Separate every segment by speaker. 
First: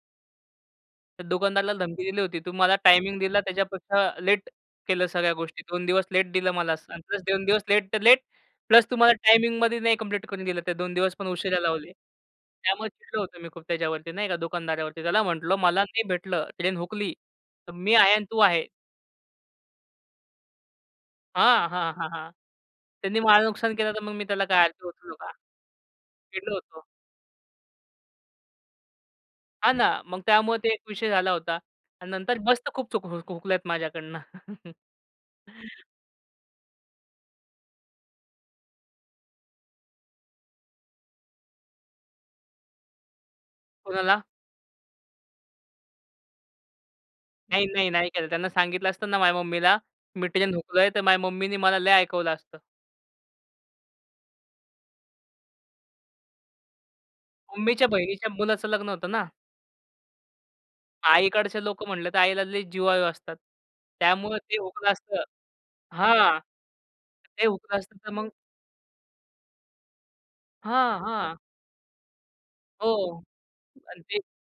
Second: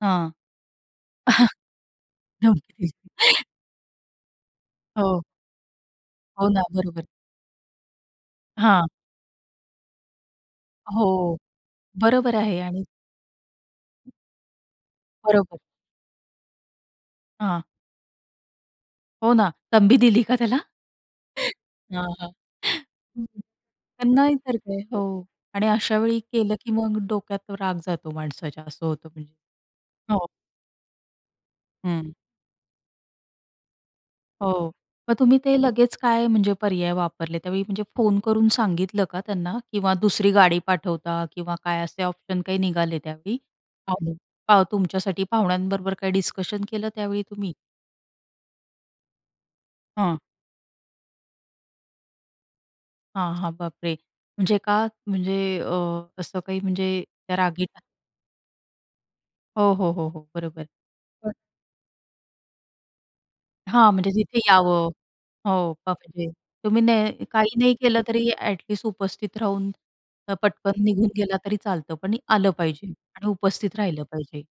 Speaker 1: हां. अ,
Speaker 2: तर दुकानदाराला धमकी दिली होती.
Speaker 1: हं.
Speaker 2: तू
Speaker 1: धमकी
Speaker 2: मला
Speaker 1: द्यायची.
Speaker 2: टायमिंग दिला, त्याच्यापेक्षा लेट केलं
Speaker 1: हो.
Speaker 2: सगळ्या गोष्टी. 2 दिवस लेट
Speaker 1: हो
Speaker 2: दिलं
Speaker 1: ना,
Speaker 2: मला,
Speaker 1: बरोबर.
Speaker 2: प्लस 2 दिवस लेट तर लेट प्लस
Speaker 1: हां.
Speaker 2: तुम्हाला टायमिंगमध्ये नाही कंप्लीट करून दिलं. ते 2 दिवस पण
Speaker 1: हो,
Speaker 2: उशिरा लावले.
Speaker 1: बरोबर आहे आणि
Speaker 2: त्यामुळे चिडलो होतो मी खूप त्याच्यावरती नाही का दुकानदारावरती, त्याला म्हंटलं
Speaker 1: बरोबर.
Speaker 2: मला नाही भेटलं, ट्रेन हुकली
Speaker 1: हां.
Speaker 2: तर मी आहे आणि तू आहे.
Speaker 1: हो ना. तंबी दिली का त्याला?
Speaker 2: हां, हां, हां,
Speaker 1: हां, हां.
Speaker 2: हां, त्यांनी माझ नुकसान केलं, तर मग मी
Speaker 1: नाही
Speaker 2: त्याला
Speaker 1: तर
Speaker 2: काय
Speaker 1: काय,
Speaker 2: आरती
Speaker 1: हो
Speaker 2: ओवळू का?
Speaker 1: आणि अशावेळी
Speaker 2: चिडलो
Speaker 1: केलं, की
Speaker 2: होतो.
Speaker 1: मग डोक्यात राग जातो माणसाच्या असं होतं म्हणजे.
Speaker 2: हां, ना, मग
Speaker 1: हो.
Speaker 2: त्यामुळे ते एक विषय झाला होता आणि
Speaker 1: हं.
Speaker 2: नंतर मस्त खूप चूक हुकल्यात माझ्याकडनं.
Speaker 1: हो, मग तुम्ही ते लगेच काय, म्हणजे पर्याय वापरले त्यावेळी, म्हणजे फोन करून सांगितलं का त्यांना किंवा दुसरी गाडी पाठवता किंवा काय असे ऑप्शन काय निघाले त्यावेळी आणि
Speaker 2: कोणाला?
Speaker 1: तुमच्यासाठी, पाहुण्यांबरोबर काही डिस्कशन केलं त्यावेळी तुम्ही?
Speaker 2: नाही, नाही, नाही, केलं त्यांना सांगितलं असतं ना, माझ्या मम्मीला
Speaker 1: हां.
Speaker 2: मी ट्रेन हुकलोय, तर माझ्या मम्मीनी मला लय ऐकवलं असतं.
Speaker 1: हां, हां, बापरे! म्हणजे का म्हणजे अ, असं काही, म्हणजे त्या रागी
Speaker 2: मम्मीच्या बहिणीच्या मुलाचं लग्न होतं ना.
Speaker 1: हो, हो, हो, हो, बरोबर.
Speaker 2: आईकडचे लोकं म्हटलं, तर आईला लय जिवाळू असतात.
Speaker 1: हां, म्हणजे
Speaker 2: त्यामुळं
Speaker 1: जिथे
Speaker 2: ते हुकलं
Speaker 1: यावं
Speaker 2: असतं,
Speaker 1: हो. बापरे!
Speaker 2: हां.
Speaker 1: तुम्ही नाही
Speaker 2: ते
Speaker 1: काही नाही
Speaker 2: होतं असतं
Speaker 1: केलं,
Speaker 2: तर
Speaker 1: तरी
Speaker 2: मग
Speaker 1: ॲट लिस्ट उपस्थित राहून अ, पटकन
Speaker 2: हां,
Speaker 1: निघून गेला
Speaker 2: हां.
Speaker 1: तरी चालतं, पण आलं पाहिजे
Speaker 2: हो
Speaker 1: आणि उपस्थित
Speaker 2: आणि
Speaker 1: राहिलं
Speaker 2: ते,
Speaker 1: पाहिजे.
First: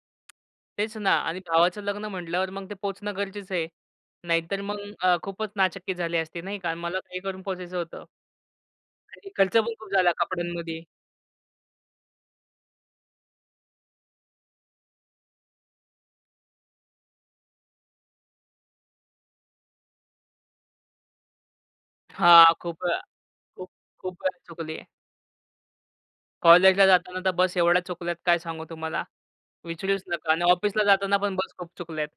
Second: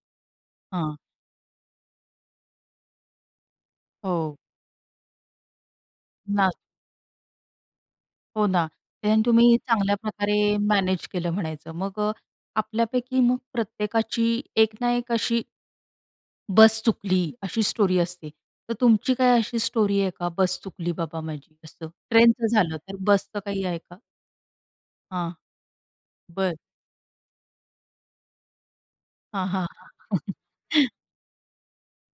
Speaker 1: हां.
Speaker 2: तेच ना आणि भावाचं लग्न म्हटल्यावर मग ते पोहचणं गरजेचं आहे,
Speaker 1: हो.
Speaker 2: नाहीतर मग अ, खूपच नाचक्की झाली असती,
Speaker 1: ना
Speaker 2: नाही का. मला काही करून पोहचायचं होतं.
Speaker 1: हो ना, ते
Speaker 2: आणि खर्च
Speaker 1: तुम्ही
Speaker 2: पण खूप
Speaker 1: चांगल्या
Speaker 2: झाला
Speaker 1: प्रकारे
Speaker 2: कपड्यांमध्ये.
Speaker 1: मॅनेज केलं म्हणायचं मग. अ, आपल्यापैकी मग प्रत्येकाची एक ना एक अशी बस चुकली, अशी स्टोरी असते. तर तुमची काय अशी स्टोरी आहे का, बस चुकली बाबा माझी असं, ट्रेनचं
Speaker 2: हां,
Speaker 1: झालं,
Speaker 2: खूप
Speaker 1: तर
Speaker 2: अ,
Speaker 1: बसचं काही आहे का?
Speaker 2: खूप-खूप चुकली.
Speaker 1: हां, बरं.
Speaker 2: कॉलेजला जाताना तर बस एवढ्या चुकल्यात, काय सांगू तुम्हाला,
Speaker 1: हां, हां,
Speaker 2: विचारूच
Speaker 1: हां.
Speaker 2: नका आणि ऑफिसला जाताना पण बस खूप चुकल्या आहेत.